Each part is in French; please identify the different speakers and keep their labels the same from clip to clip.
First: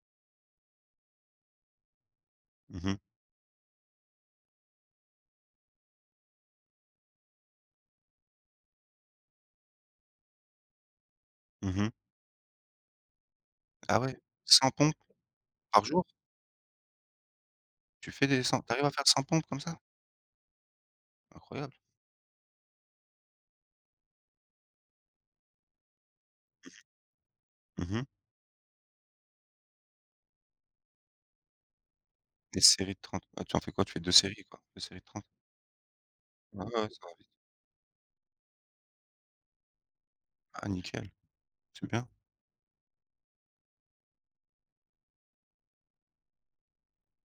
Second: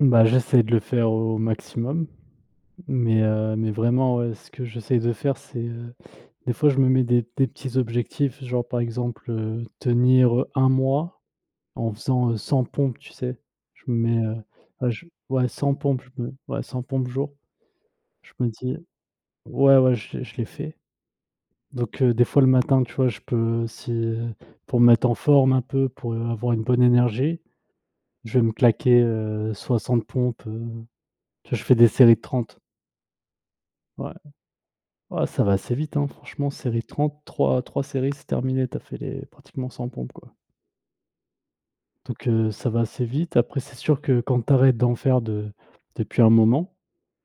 Speaker 1: Bah j'essaye de le faire au maximum.
Speaker 2: Mmh mh.
Speaker 1: Mais heu, mais vraiment, heu, ce que j'essaye de faire c'est, heu, des fois je me mets des des petits objectifs. Genre par exemple, heu, tenir, heu, 1 mois
Speaker 2: Mmh mh.
Speaker 1: en faisant, heu, 100 pompes, tu sais? Je me
Speaker 2: Ah ouais,
Speaker 1: mets, heu,
Speaker 2: 100
Speaker 1: ouais
Speaker 2: pompes!
Speaker 1: j ouais, 100
Speaker 2: Par
Speaker 1: pompes,
Speaker 2: jour?
Speaker 1: je me ouais 100 pompes jour.
Speaker 2: Tu fais
Speaker 1: Je
Speaker 2: les
Speaker 1: me
Speaker 2: 100? Tu
Speaker 1: dis
Speaker 2: arrives à faire 100 pompes comme ça?
Speaker 1: ouais, ouais je l'ai je l'ai fait.
Speaker 2: Incroyable!
Speaker 1: Donc heu, des fois le matin, tu vois? Je peux, si pour me mettre en forme un peu, pour avoir une bonne énergie,
Speaker 2: Mmh mh. Mmh mh.
Speaker 1: je vais me claquer, heu, 60 pompes, heu tu vois? Je fais des séries de 30.
Speaker 2: Les séries de 30. Ah tu en fais quoi? Tu fais 2
Speaker 1: Ouais.
Speaker 2: séries quoi, 2 séries de 30?
Speaker 1: Ouais ça va assez vite, hein, franchement
Speaker 2: Ouais,
Speaker 1: série
Speaker 2: ouais,
Speaker 1: de
Speaker 2: ouais, ça va vite.
Speaker 1: 30-3-3 séries, c'est terminé. Tu as fait les pratiquement 100 pompes, quoi.
Speaker 2: Ah nickel. Super!
Speaker 1: Donc heu, ça va assez vite, après c'est sûr que quand tu arrêtes d'en faire de depuis un moment,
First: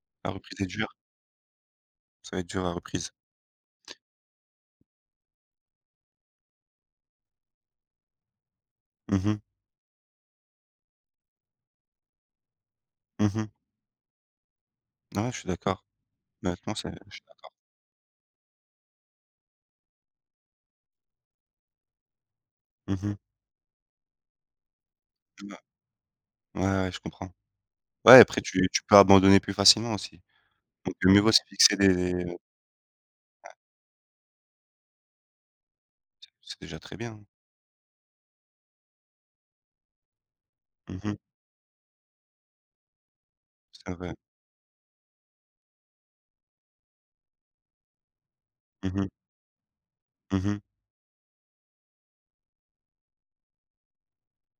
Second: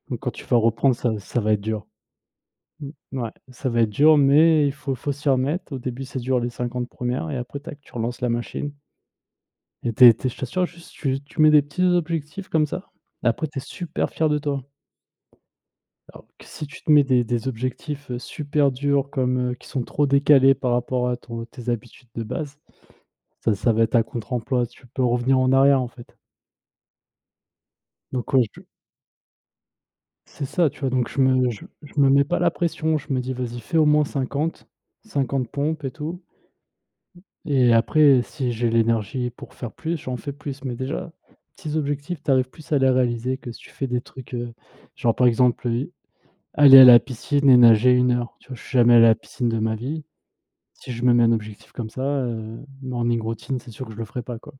Speaker 1: donc quand
Speaker 2: La
Speaker 1: tu vas
Speaker 2: reprise est dure!
Speaker 1: reprendre ça ça va être dur.
Speaker 2: Ça va être dur la
Speaker 1: Mmh
Speaker 2: reprise.
Speaker 1: ouais. Ça va être dur mais il faut faut s'y remettre. Au début ça dure les 50 1ères et après tac, tu relances la machine.
Speaker 2: Mmh mh.
Speaker 1: Et tu es tu es je t'assure, juste tu tu mets des petits objectifs comme ça et
Speaker 2: Mmh
Speaker 1: après
Speaker 2: mh.
Speaker 1: tu es super fier de toi.
Speaker 2: Non, ouais je suis d'accord.
Speaker 1: Alors que si
Speaker 2: Maintenant
Speaker 1: tu
Speaker 2: c'est
Speaker 1: te mets
Speaker 2: je suis
Speaker 1: des des
Speaker 2: d'accord.
Speaker 1: objectifs, heu, super durs comme, heu, qui sont trop décalés par rapport à ton tes habitudes de base.
Speaker 2: Mmh mh.
Speaker 1: Ça ça va être à contre emploi, tu peux revenir
Speaker 2: Heu,
Speaker 1: en
Speaker 2: bah,
Speaker 1: arrière en fait.
Speaker 2: ouais, ouais, je comprends. Ouais,
Speaker 1: Donc
Speaker 2: après
Speaker 1: ouais
Speaker 2: tu
Speaker 1: je
Speaker 2: tu peux abandonner plus facilement aussi.
Speaker 1: C'est ça, tu vois?
Speaker 2: Donc du
Speaker 1: Donc je
Speaker 2: mieux vaux se
Speaker 1: me j m
Speaker 2: fixer
Speaker 1: je me mets
Speaker 2: des
Speaker 1: pas la pression, je me dis:
Speaker 2: hein.
Speaker 1: «Vas-y, fais au moins 50- 50 pompes et tout»,
Speaker 2: C'est c'est déjà très bien.
Speaker 1: et après si j'ai l'énergie pour faire plus, j'en fais plus! Mais
Speaker 2: Mmh
Speaker 1: déjà,
Speaker 2: mh.
Speaker 1: petits objectifs, tu arrives plus à les réaliser que si tu fais
Speaker 2: C'est
Speaker 1: des
Speaker 2: vrai.
Speaker 1: trucs, heu, genre par exemple, heu, aller à la piscine et nager 1 heure, tu vois? Je suis jamais
Speaker 2: Mmh
Speaker 1: aller à
Speaker 2: mh.
Speaker 1: la piscine de ma vie.
Speaker 2: Mmh mh.
Speaker 1: Si je me mets un objectif comme ça heu, morning routine c'est sûr que je le ferai pas, quoi.